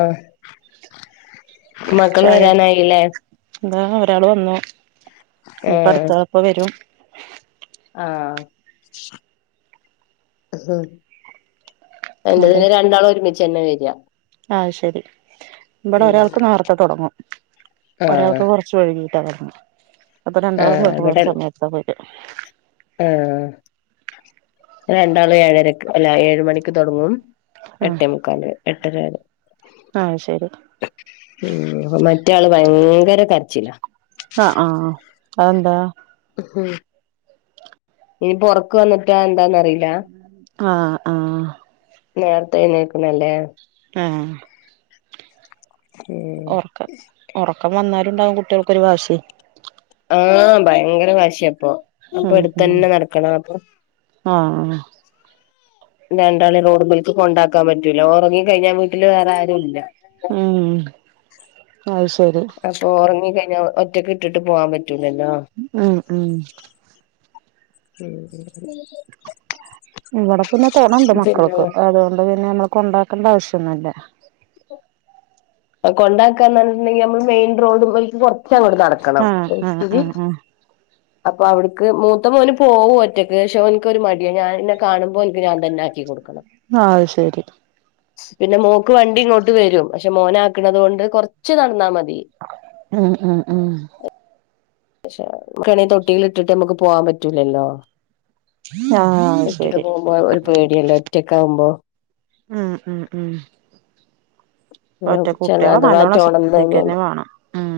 ആഹ ചായ ഇതാഒരാള് വന്നു ഇനിപ്പ അടുത്താളുപ്പ വരും ആഹ [unintelligible] എന്നിട്ട് രണ്ടാളും ഒരുമിച്ചു തന്നെ വരിക ആഹ ശരി ഇവിടെ ഉം ഒരാൾക്ക് നേർത്തെ തുടങ്ങും ആഹ് ഒരാൾക്ക് കുറച്ച് വഴുകി അപ്പൊ രണ്ടാളും വേറെ വേറെ സമയത്ത പോര ആഹ രണ്ടാളും ഏഴര അല്ല ഏഴ മണിക്ക് ക്ക് തൊടങ്ങും ആഹ് എട്ടേ മുക്കാൽ എട്ടര വെരെ ആഹ് ശരി ഉം അ മറ്റാള് ഭയങ്കര കരച്ചില അ ആ അതെന്താ ഉം ഇനിപ്പൊ ഒറക്ക് വന്ന്ട്ടാ ആ ആ നേരത്തെ എഴുന്നേൽക്കുന്നല്ലേ ആ ഉം ഒറക്കം ഒ റക്കം വന്നാലുണ്ടാവും കുട്ട്യാൾക്കൊരു വാശി ആ ഭയങ്കര വാശിപ്പൊ അപ്പൊ എടുത്തെന്നെ നടക്കണം അപ്പൊ ആ രണ്ടാളെ റോഡ്മ്മക്ക് കൊണ്ടാക്കാൻ പറ്റൂല ഒറങ്ങി കഴിഞ്ഞാ വീട്ടില് വേറെ ആരുല്ല ഉം അത് ശെരി [unintelligible] ഒറ്റക്ക്ട്ടിട്ട് പോവാൻ പ ഉം ഉം ഉം ഉം ഇവിടെ പിന്നെ തൊണണ്ട് പിന്നെ മക്കൾക്ക് അതുകൊണ്ട് പിന്നെ നമ്മൾ കൊണ്ടാക്കണ്ട ആവശ്യ ന്നുല്ല കൊണ്ടാക്ക ന്ന് പറഞ്ട്ട്ണ്ടെങ്കിൽ നമ്മള് മെയിൻ റോഡ്മ്മല് കൊറച്ചങ്ങോട്ട് നടക്കണം ആഹ് ആഹ് ഒരുത്തിരി ആഹ് ആഹ് അപ്പൊ അവിടുക്ക് മൂത്ത മോന് പോവും ഒറ്റക്ക് ശെ ഓൻക്കൊരു മടിയാ ഞാൻ ന്നെ കാണുമ്പോ ഓൻക്ക് ഞാൻ തന്നെ ആക്കി കൊടുക്കണം അത് ശെരി പിന്നെ മോക്ക് വണ്ടി ഇങ്ങോട്ട് വെരും പക്ഷെ മോനാക്ക്ണതോണ്ട് കൊറച്ച് നടന്നാ മതി ഉം ഉം ഉം പക്ഷെക്ക്ണെ തൊട്ടിൽ ഇട്ടിട്ട് നമ്മുക്ക് പോവാൻ പറ്റൂലല്ലോ ആഹ് ട്ടിട്ട് ശരി പോകുമ്പോ ഒരു പേടിയല്ലെ ഒറ്റക്കാവുമ്പോ ഉം ഉം ഉം ഒറ്റ ച കുട്ടികളെ നല്ലോണം അഥവാറ്റെ ഒണന്ന് ശ്രദ്ധിക്കന്നെ കയിഞാല് വേണം ഉം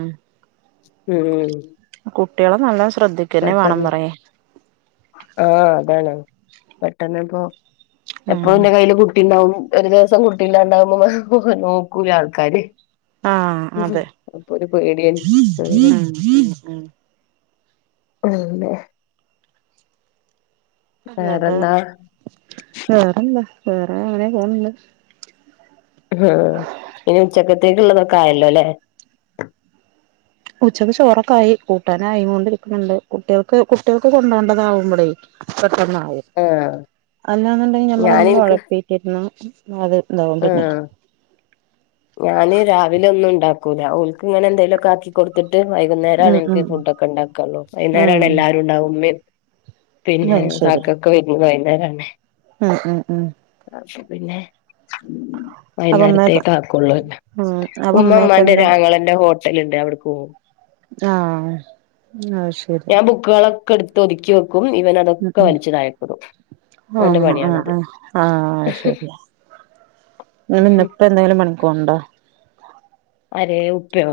കുട്ട്യാളെ നല്ലോം ശ് പെട്ടെന്ന് ആ അതാണ് പെട്ടെന്ന്പ്പോ ഉം എപ്പ ന്റെ കയ്യില് കുട്ടിണ്ടാവും ഒരു ദിവസം കുട്ടില്ലാണ്ടാവുമ്പോ നോക്കൂ ആൾക്കാര് ആഹ് അതെ അപ്പൊ ഒരു പേടിയാണ് ആ ഉം ഉം ഉം [inaudible] ഇന്നിട്ട് വേറെന്താ വേറെന്താ വേറെ അങ്ങനെ പോണണ്ട് ഹ ഇനി ഉച്ചക്കത്തേക്കുള്ളതൊക്കെ ആയല്ലോ ല്ലേ ഉച്ചക്ക് ചോറക്കായി കൂട്ടാനായി ങ്ങൊണ്ടിരിക്ക്ണ് ണ്ട് കുട്ടികൾക്ക് കുട്ടികൾക്ക് കൊണ്ടോണ്ടതാവുമ്പളേ ന്നായി ആഹ് അല്ലാന്ന്ണ്ടെങ്കിൽ ഞാനെനിക്ക് [unintelligible] താവും പിന്നെ ആഹ് ക്കൂല ഇങ്ങനെ എന്തേലൊക്കെ ആക്കികൊടുത്തിട്ട് വൈകുന്നേരാണ് ഉം ഇൻക്ക് ഉം ഫുഡൊക്കെ ഇണ്ടാക്കാൻ നോക്ക ഉം വൈകുന്നരാണ് എല്ലാരുണ്ടാവ മ്മേം പിന്നെ അത് ശരി കാക്കൊക്കെ വരുന്ന വൈന്നേരാണ് ഉം ഉം ഉം അപ്പൊ പിന്നെ അപ്പൊ ഉമ്മയൊക്കെ വൈകുന്നേരത്തേക്കാ ക്കൊള്ളൂ ഉം അപ്പൊ ഉമ്മ ഉമ്മയൊക്കെ എന്താ മ്മാന്റൊരു ആങ്ങളന്റെ ഹോട്ടല്ണ്ട് അവിട്ക്ക് പോവും ആ അത് ശെരി ക്കെ ടുത്ത് ഒതുക്കി വെക്കും ഇവൻ അതൊക്കെ വലിച്ച് തായക്കിടും ആ ആ ആ അത് ശെരിയാ ഇങ്ങളെ പ്പെന്തേലും പണിക്കോണ്ടോ ആര് ഉപ്പയോ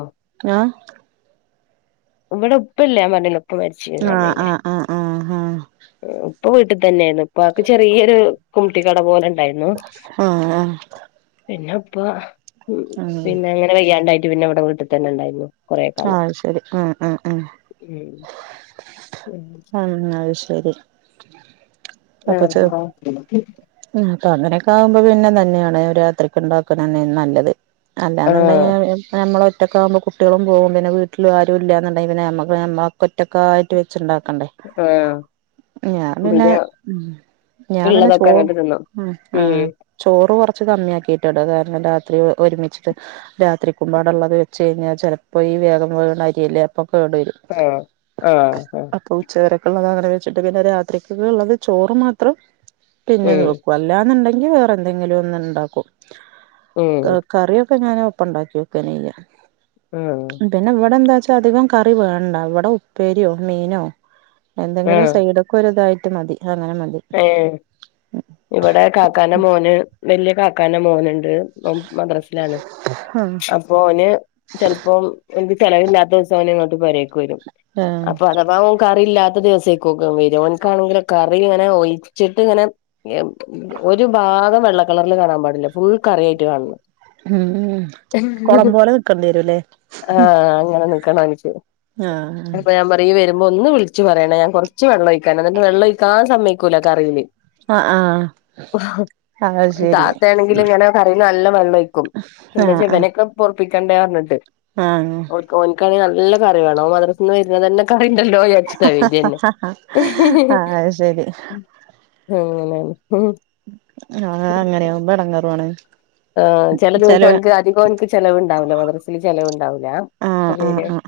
ആ ഇവിടെ ഉപ്പല്ല പറഞ്ഞീലെ ഉപ്പ മരിച്ചന്നേ ആഹ് ആഹ് ആഹ് ആഹ് ഇപ്പൊ വീട്ടിൽ തന്നെയായിരുന്നു ഇപ്പൊ ആക്ക് ചെറിയൊരു കുട്ടി ക്കട പോലെ ണ്ടായി ആഹ് ആഹ് ആഹ് പിന്നെ അപ്പ ഉ ഉം പിന്നെ അങ്ങനെ വെയ്യാണ്ടായിട്ട് പിന്നെ ഇവിടെ വീട്ടിൽ തന്നെ ഉണ്ടായിരുന്നു കൊറെ കാലം ആഹ ശരി ഉം ഉ ഉ ഉം ഉം അത് ശരി അപ്പൊ ചെ ഉം ആഹ അപ്പൊ അങ്ങനെയൊക്കെ ആകുമ്പോ പിന്നെ തന്നെയാണ് രാത്രിക്ക് ഉണ്ടാക്കുന്ന തന്നെ നല്ലത് അല്ലാുണ്ടെ ആ നമ്മള ഒറ്റക്കെ ആവുമ്പോ കുട്ടികള പോകും പിന്നെ വീട്ടിൽും ആരുും ഇല്ലന്നുണ്ടെ പിന്നെമ്മമ്മ ഒറ്റക്കായിട്ട് വെച്ചിണ്ടാക്കും ആഹ ഞാൻ പിന്നെ ഞാൻ പിന്നെ ഉള്ളതൊക്കെ ചോ അങ്ങട്ട് തിന്നും ആ ഉം ചോറ് കുറത്ത് കുറച്ച് കമ്മിയ ആാക്കിയിട്ടട കാരണം രാത്രി ഒരുമിച്ചിട്ട് രാത്രിക്കുമ്പാടുള്ളത് വെച്ച കഴിഞ്ഞാൽ ചെലപ്പോ അപ്പൊ ഈ വേഗം വേണാര്ല്ലേ അപ്പൊ കേ വരും ആ ആ ആ അപ്പൊ ഉച്ചവരൊക്കെത വെച്ചിട്ട് രാത്രിക്ക് ഉള്ളത് ചോർ മാത്രം പിന്നെ ഉം നോക്കും അല്ലനീടകിൽ വേറെയെണ്ടെകിലും ഉണ്ടാക്കും ഉം കറി ഞൻ ഒപ്പം ഉണ്ടാക്കി വക്ക്യ പിന്നെ ഇവിടെന്താ അധികം കറി വേണ്ട അവിടെ ഉപ്പേരിയോ മീനോ ആ ആ എന്തെങ്കിലും സൈഡ ഒക്കെ ഒതായി ഏ ഇവിടെ കാക്കാന മോന് വല്ിയ കാക്കാന മോൻുണ്ട് മദ്രാസിലാണ് ആഹ് അപ്പൊ അവന് ഓൻ ചെിലപ്പോ എ ചലവില്ലാത്ത ദിവസം ഇങ്ങോട്ട് പോരേക്കക്ക് വരും ആഹ് അപ്പൊ അഥവാ കറിയില്ലാത്ത ദിവസെ വരുംാണെറി അങ്ങെ ഒഴിച്ചിട്ട് ഇങ്ങനെ ഒരു ഭാഗം വെള്ള കളറിൽ കാണാൻ പാടില്ല ഫുൾ കറിയായിട്ട് കാണണം ഉം കൊളം പോലെ നിക്കേണ്ടി വരൂല്ലേ ആഹ അങ്ങനെ എല്ല ആഹ് ാങ്ങിച്ചപ്പ ഞാൻ പറയുബോ അ ഒന്ന് വിളിച്ചച്ച് പറയണം ഞാൻ കുറച്ച് വെള്ളംഴിക്കൻ എന്നിട്ട് വെള്ളംഴിക്കാ ആ സയക്കില്ലല്ല കറിയിയില് ആഹ ആഹ് ആഹ് അത് ശരി താത്ത ആണെങ്കിലും ഇങ്ങനെ കറി നല്ല വെള്ളം ഒഴിക്കും എന്താച്ചാ ഇവനൊക്കെ പൊറുപ്പിക്കണ്ടേ ന്നു പറഞ്ഞിട്ട് ആഹ ഓന്ക്കാനെങ്കിൽ നല്ല കറിവേണം മദ്രസയിൽ നിന്ന് വരുന്നത് തന്നെക്കെ കറി ഉണ്ടല്ലോന്ന് വിചാരിച്ചിട്ടാ വരുന്നത് തന്നെ ആഹ് അത് ശരി അങ്ങനെ ണ് ആഹ അങ്ങനെയാകുമ്പോ എടങ്ങാറുവാണ് ആ ചില ദിവസം ഓനിക്ക് അധികം എനിക്ക് ചിലവ്ണ്ടാവില്ലോ മദ്രസിൽ ചിലവ ആഹ് പള്ളിയിൽ ആഹ് ആഹ്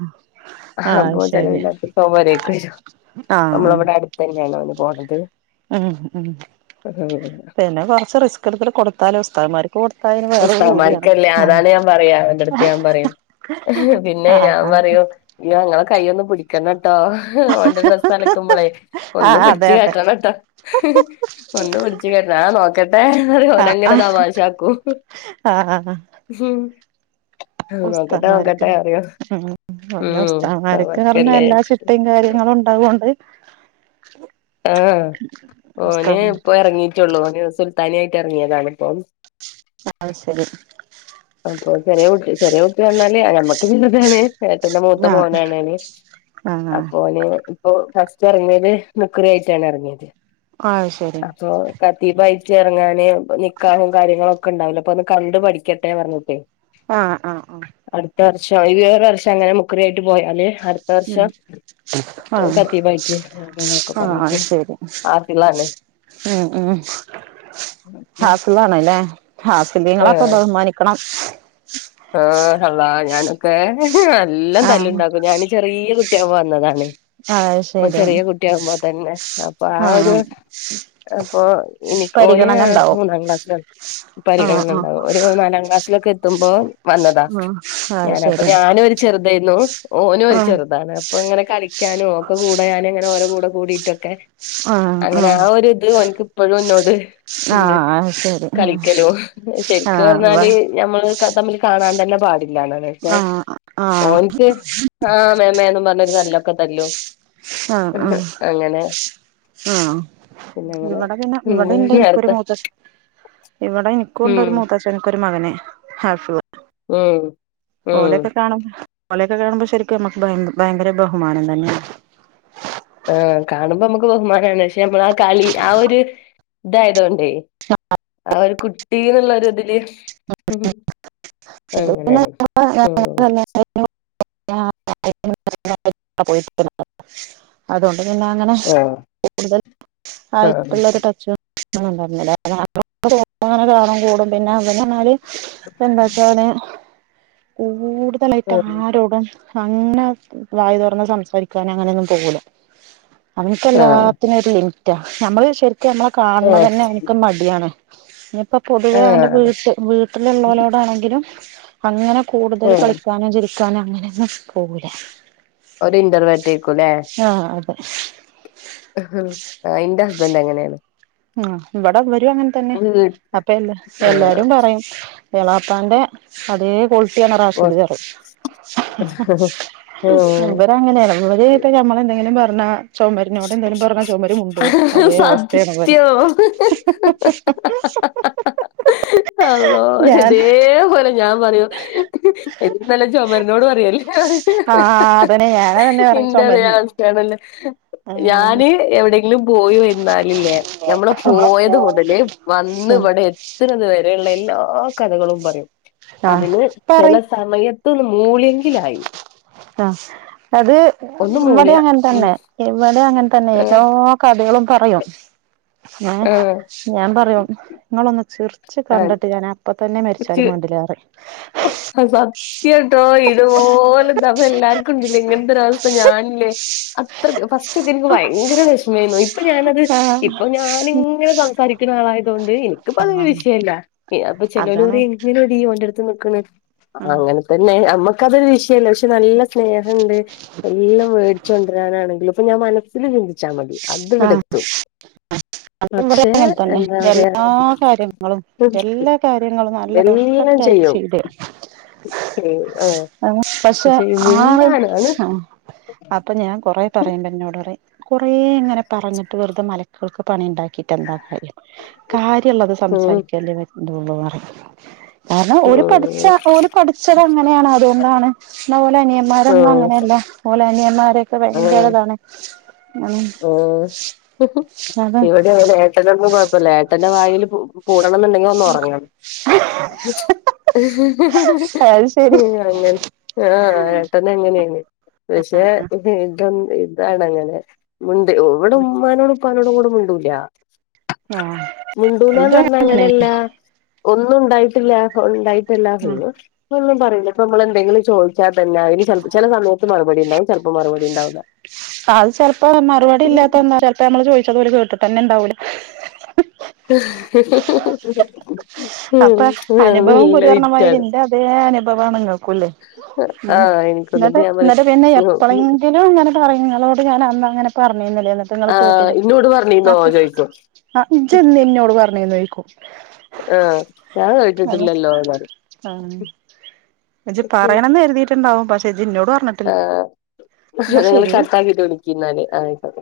ആഹ ആഹ് അത് ശരി ചെൽവില്ലാത്ത ദിവസംക്കെ ഓൻ പെരേക്ക് വരും നമ്മള ആഹ് അവിടെ അടുത്ത തന്നെയാണ് ഓൻ പോണത് ഉം ഉം പിന്നെ കുറച്ച് റിസ്ക് എടുത്തിൽ കൊടുത്താല് ഉസ്താദുമാർക്ക് കൊടു ഉസ്താമാർക്കല്ലേ അതാണ് ഞാൻ പറയാ അവന്റെ അടുത്ത് ഞാൻ പറയും പിന്നെ ഞാൻ ആഹ് പറയും ഞങ്ങ പിടിക്കണം കേട്ടോ ഓന്റെ ഡ്രസ്സ് അലക്കുമ്പോളെ ഒന്ന് ആഹ് അതെ പിടച്ച് അതെ കേട്ടണം കേട്ടോ കൊണ്ട് പിടിച്ചു കെട്ടണം ആ നോക്കട്ടെ അത് ഓനങ്ങനെ തമാശക്കും ആഹ ഉസ്താദ് നോക്കട്ടെ മാർക്ക് നോക്കട്ടെ പറയും ല്ല ഉം ഉസ്താമാർക്ക് പറഞ്ഞ തമാശക്കല്ലേ എല്ലാ ചിട്ടയും കാര്യങ്ങളും ഉണ്ടാവോണ്ട് ആ് ഓന് നമസ്കാരം ഇപ്പ ഇറങ്ങീട്ടുള്ളൂ ഓന് സുൽത്താനയിട്ട ത്തിറങ്ങിയതാണിപ്പം ആ ശരി അപ്പൊ ചെറിയ കുട്ടി വന്നല് ഞമ്മക്ക് വലുതാണ് ഏട്ടന്റെ മൂത്ത ആഹ് മോനാണ് ഓന് ആഹ് അപ്പോ ന് ഇപ്പോ ഫസ്റ്റ് എറങ്ങ്യേത് മുക്രി ആയിട്ടാണ് ഇറങ്ങിയത് ആഹ് ശെരി ഖത്തീബായ്റ്റ് എറങ്ങാന് നിക്കാഹും കാര്യങ്ങളൊക്കെണ്ടാവൂലേ അപ്പൊന്ന് കണ്ടു പഠിക്കട്ടെ പറഞ്ഞിട്ട് ആ ആആഹ് അട്ത്ത വർഷം ഈ ഒര് വർഷം അങ്ങനെ മുക്രി ആയിറ്റ് പോയാല് അട്ത്ത ഉം വർഷം ആഹ് ഖത്തീബായ്റ്റ് അതാ ഒക്കെ പർഞ്ഞിട്ട് ഹാഫിളാണ്. മ് മ് ഹാഫിളാണ്ലേ ഹാഫിളീങ്ങളൊക്കെ ഏഹ് ബഹുമാനിക്കണം. ക്കെ നല്ലോം ആഹ് തല്ല്ണ്ടാക്കും ഞാന് ചെറിയ കുട്ടി ആകുമ്പോ വന്നതാണെയ് അത് ഓൻ ശരി ചെര്യേ കുട്ട്യാകുമ്പോ തന്നെ അപ്പൊ ആ ഒരു ആഹ് അപ്പൊ ഓന് പരിഗണന ഉണ്ടാവും മൂന്നാം ക്ലാസ്സിലാണ്. ആഹ് ആഹ് പരിഗണനണ്ടാവും ഒരു നാലാം ക്ലാസ്സിലൊക്കെ എത്തുമ്പോൾ വന്നതാ ആഹ് അത് ഞാൻ അപ്പൊ ശരി ഞാനും ഒരു ചെർതേര്ന്നു ഓനൊരു ആഹ് ചെർതാണ് അപ്പൊ ഇങ്ങനെ കളി ക്കാനുഓരോ കൂടെ കൂടിയിട്ടൊക്കെ ആഹ് അങ്ങനെ ആഹ് ആ ഒര്ത് ഓൻക്ക് ഇപ്പഴുന്നോട് ണ്ട് ആഹ് അത് ശരി കളിക്കലും ആഹ് ശെരിക്ക് ഇവിടെ പറഞ്ഞാല് ഞമ്മള് തമ്മില് കാ കാണാൻ തന്നെ പാടില്ലാനാണ്. പഷേ ആഹ് ആഹ് ആഹ് ഓൻക്ക് ആ മേമേനും പറഞ്ഞൊരു തല്ലൊക്കെ തല്ലും ആഹ് അങ്ങനെ ആഹ് പിന്നെ അങ്ങനെ ഇവടെ പിന്നെ ഉം ഇവടീണ്ട് ഇൻക്കൊരു നേരത്തെ മൂത്തച്ച ഇവടെ ഇൻ ഉം ക്കൂണ്ടൊര് മൂത്തച്ചൻക്കൊര് മകന് ഹാഫിള് മ് ഓലെക്കെ കാണു ഓലക്കെ കാണുമ്പോ ശെരിക്കും നമ്മക്ക് ഭയങ്ക് ഭയങ്കര ബഹുമാനം തന്നേണ്. ആഹ് കാണുമ്പോ മ്മക്ക് ബഹുമാനാണ് പക്ഷെ ഞമ്മള് ആ കളി ആ ഒര് ഇതായ തെ ആ ഒര് കുട്ടീന്ള്ള ഒര്തില് [unintelligible] [unintelligible] അങ്ങനെ ആഹ് അ പിന്നെ അങ്ങനെ കൂടുതൽ ആഹ് ആയിട്ടുള്ളരു ടച്ച് ണ്ടായിന്നില്ലങ്ങനെ [unintelligible] കാണും കൂടും പിന്നെ അന്ന് പറഞ്ഞാല് എന്താച്ചാല് കൂട്തലായ്റ്റ് ആരോടും അങ്ങനെ വായ് തൊറന്ന് സംസാരിക്കാനങ്ങനെന്നും പോവൂല. ആഹ് അവനിക്കെല്ലാത്തിനും ഒര് ലിമിറ്റാ ഞമ്മള് ശെരിക്കും ഞമ്മളെ കാണ്ണതന്നെ അവൻക്ക് മട്യാണ്. നിപ്പൊ പൊതുവേ അവന്റെ ആഹ് വീട്ട് വീട്ടില്ള്ളോ ലോടാണെങ്കിലും അങ്ങനെ കൂടുതൽ ഉം കളിക്കാനും ചിരിക്കാനും അങ്ങനെന്നും പോകൂല. ഒര് ഇന്റർവേർട്ടേര്ക്കുലെ [inaudible] ഇന്റെ ഹസ്ബൻറ് അങ്ങനേണ് ആഹ് ഇവടെ വരും അങ്ങനെ തന്നെ അപ്പ എല്ലാ ആഹ് എല്ലാരും പറയും എളാപ്പാന്റെ അതേ ക്വാളിറ്റിയാണ് റാഷിദ് പറയും ഇവര് അങ്ങനേണ് ഇവര് ഇപ്പേഞമ്മള എന്തെങ്കിലും പറഞ്ഞാ- പറഞ്ഞ ചൊമരിനോട് എന്തേലും പറഞ്ഞാ ചൊമര് മുണ്ടോ അതേ അവസ്തേണ്. സത്യം [inaudible] ഞാൻ അള്ളോതേ പോലെ ഞാം പറയും [inaudible] എന്താല്ലേ ചുമരനോട് പറയല്ലേ [inaudible] ആഹ് അതന്നെ ഞാനതന്നെ പറയാ ഇന്റതേ ചുമരിന്റെ അവസ്തേണ്. ആഹ് ഞാന് എവിടെ ലുംപോയി വെര്ന്നാലില്ലേ ഞമ്മള് പോയത് മുതല് വന്ന് ഉം ഇവടെ എത്ത്ണത് വരെ ള്ള എല്ലാ കഥകളും പറയും ആഹ് അതിന് ചെല പറയ് സമയത്തൊന്ന് മൂള്യേങ്കിലായി ആഹ് അത് ഇവടെ ഉം അങ്ങനതന്നെ ഇവടെ അങ്ങനതന്നെ എല്ലാ ഏഹ് കഥകളും പറയും ഏ ഏഹ് ഞാൻ പറയും ങ്ങളൊന്ന് ചിർ ച്ച് ഏഹ് കണ്ടിട്ട് ഞാൻ അപ്പ തന്നെ മരിച്ചാലും മാണ്ടില്ലാറയും സത്യട്ടോ ഇതുപോലെതാ എല്ലാവർക്കുംണ്ട്ല്ലേ ഇങ്ങനത്തെ ഒരവസ്ഥ ഞാനില്ലേ അത്രക്ക് ഫസ്റ്റ്ക്ക എനിക്ക് ഭയങ്കര വിഷമേയ്നു ഇ ഇപ്പൊ ഞാനത് ആഹ് ഇപ്പൊ ഞാനിങ്ങനെ സംസാരിക്കുന്ന ആളായതുകൊണ്ട് എനിക്കിപ്പോ അതൊരു ആഹ് വിഷയല്ല അപ്പൊ ചെലോലു അതാണ് പറയിംഎങ്ങനെടി ഓന്റെടുത്ത് നിക്ക്ണ് ആഹ് അങ്ങനെ തന്നെ നമ്മക്കതൊരു വിഷയല്ല ൻക്ക്നല്ല സ്നേഹണ്ട് എല്ലാം മേടിച്ചൊണ്ടരാനാണെങ്കിലും ഇപ്പൊ ഞാൻ മനസ്സിൽ ചിന്തിച്ചാ മതി അത് ഇവിടെ എത്തും അ ഇവിടെ പക്ഷെ അങ്ങനെ തന്നെ എന്താ പറയാ എല്ലാ കാര്യങ്ങളും എല്ലാ കാര്യങ്ങളും നല്ല എല്ലാം പെർഫെക്റ്റ് ആയിട്ട് ചെയ്യും ചെയ്തരും ആഹ് പക്ഷെ ഈ ആ ഒരു മിണ്ടാനാണ് സം അപ്പൊ ഞാൻ കൊറെ പറയണ്ട ഇന്നോട് കുറെ ഇങ്ങനെ പറഞ്ഞിട്ട് വെറുതെ മലക്കൾക്ക് പണി ഉണ്ടാക്ക കിട്ട എന്താ കാര്യം കാര്യള്ളത് ഉം സംസാരിക്കല്ലേ വെണ്ടള്ളൂ കാരണം ഓര് പഠിച്ച ഉം ഓൽപഠിച്ചത് അങ്ങനെയാണ് അതുകൊണ്ടാണ് എന്ന ഓലെ അനിയന്മാരും ഉം അങ്ങനെയല്ല ഓലാനിയന്മാരൊക്കെ ഉം ഭയങ്കരരതാണ് ഉ അത ഇൻക്ക് ഇവടെ ഏട്ടനൊന്നും കുഴപ്പമില്ല ഏന്റെ വായിൽ പൂടണം എന്നുണ്ടെങ്കിൽ ഒന്ന് ഉറങ്ങണം [inaudible] [inaudible] അത് ശരി [unintelligible] ആ ഏട്ടനങ്ങനെയാ പക്ഷെ [unintelligible] ഇതാണ് അങ്ങനെ ഉണ്ട് ഇവ്വ്ടെ ഉമ്മാനോടുഉപ്പാനോടും കൂടെ മുണ്ടൂല ആഹ് മുണ്ടൂലാന്ന് ഇത് പറഞ്ഞാ അങ്ങനെ അങ്ങനെയല്ല ഒന്ന മുണ്ടായിട്ടില്ല ണ്ടായിട്ടല്ല ഉം ട്ടൊന്നും പറയൂല നമ്മള എന്തെങ്കിലും ചോയ്ച്ചാ [unintelligible] ചില സമയത്ത് മറുപടി ഉണ്ടാവും ചിലപ്പോ മറുപടി ഉണ്ടാവൂല അത് ചെലപ്പോ മറുപടി ഇല്ലാത്തന്താ ചെലപ്പോ നമ്മള് ചോയ്ച്ചത് ഓൽ കേട്ടിട്ടന്നെ ഇണ്ടാവൂല [inaudible] ഉം അപ്പൊ ആ, അനുഭവം നല്ല ഗുരു പറഞ്ഞാതിരി വിറ്റാണ് ഇന്റെ അതേ അനുഭവാണല്ലോ കുല്ല് മ് ആഹ് എനിക്കൊന്നിട്ട് എന്നിട്ട് ഞാൻ പറയും എന്നിട്ട് പിന്നെ എപ്പോളെങ്കിലും അങ്ങനെ പറയുന്ന ോെ പറഞ്ഞ ങ്ങ ആഹ് ഇന്നോട് പറഞ്ഞീന്നോ കേട്ട ചോദിക്കും അ അ എന്നോട് പറഞ്ഞന്ന്ോക്കോ ആഹ ഞാൻ അത് കേട്ടിട്ടില്ലല്ലോ അാല എ പറയണന്ന് എരുതിട്ടുണ്ടാവും പക്ഷെ ഇജ്ജ് ഇന്നോട് പറഞ്ഞിട്ടില്ല ആ എന്നാ നിങ്ങള്ൾ ശരി കർത്ത ആാക്കിട്ട് വിളിക്കന്നേ ആയിട്ട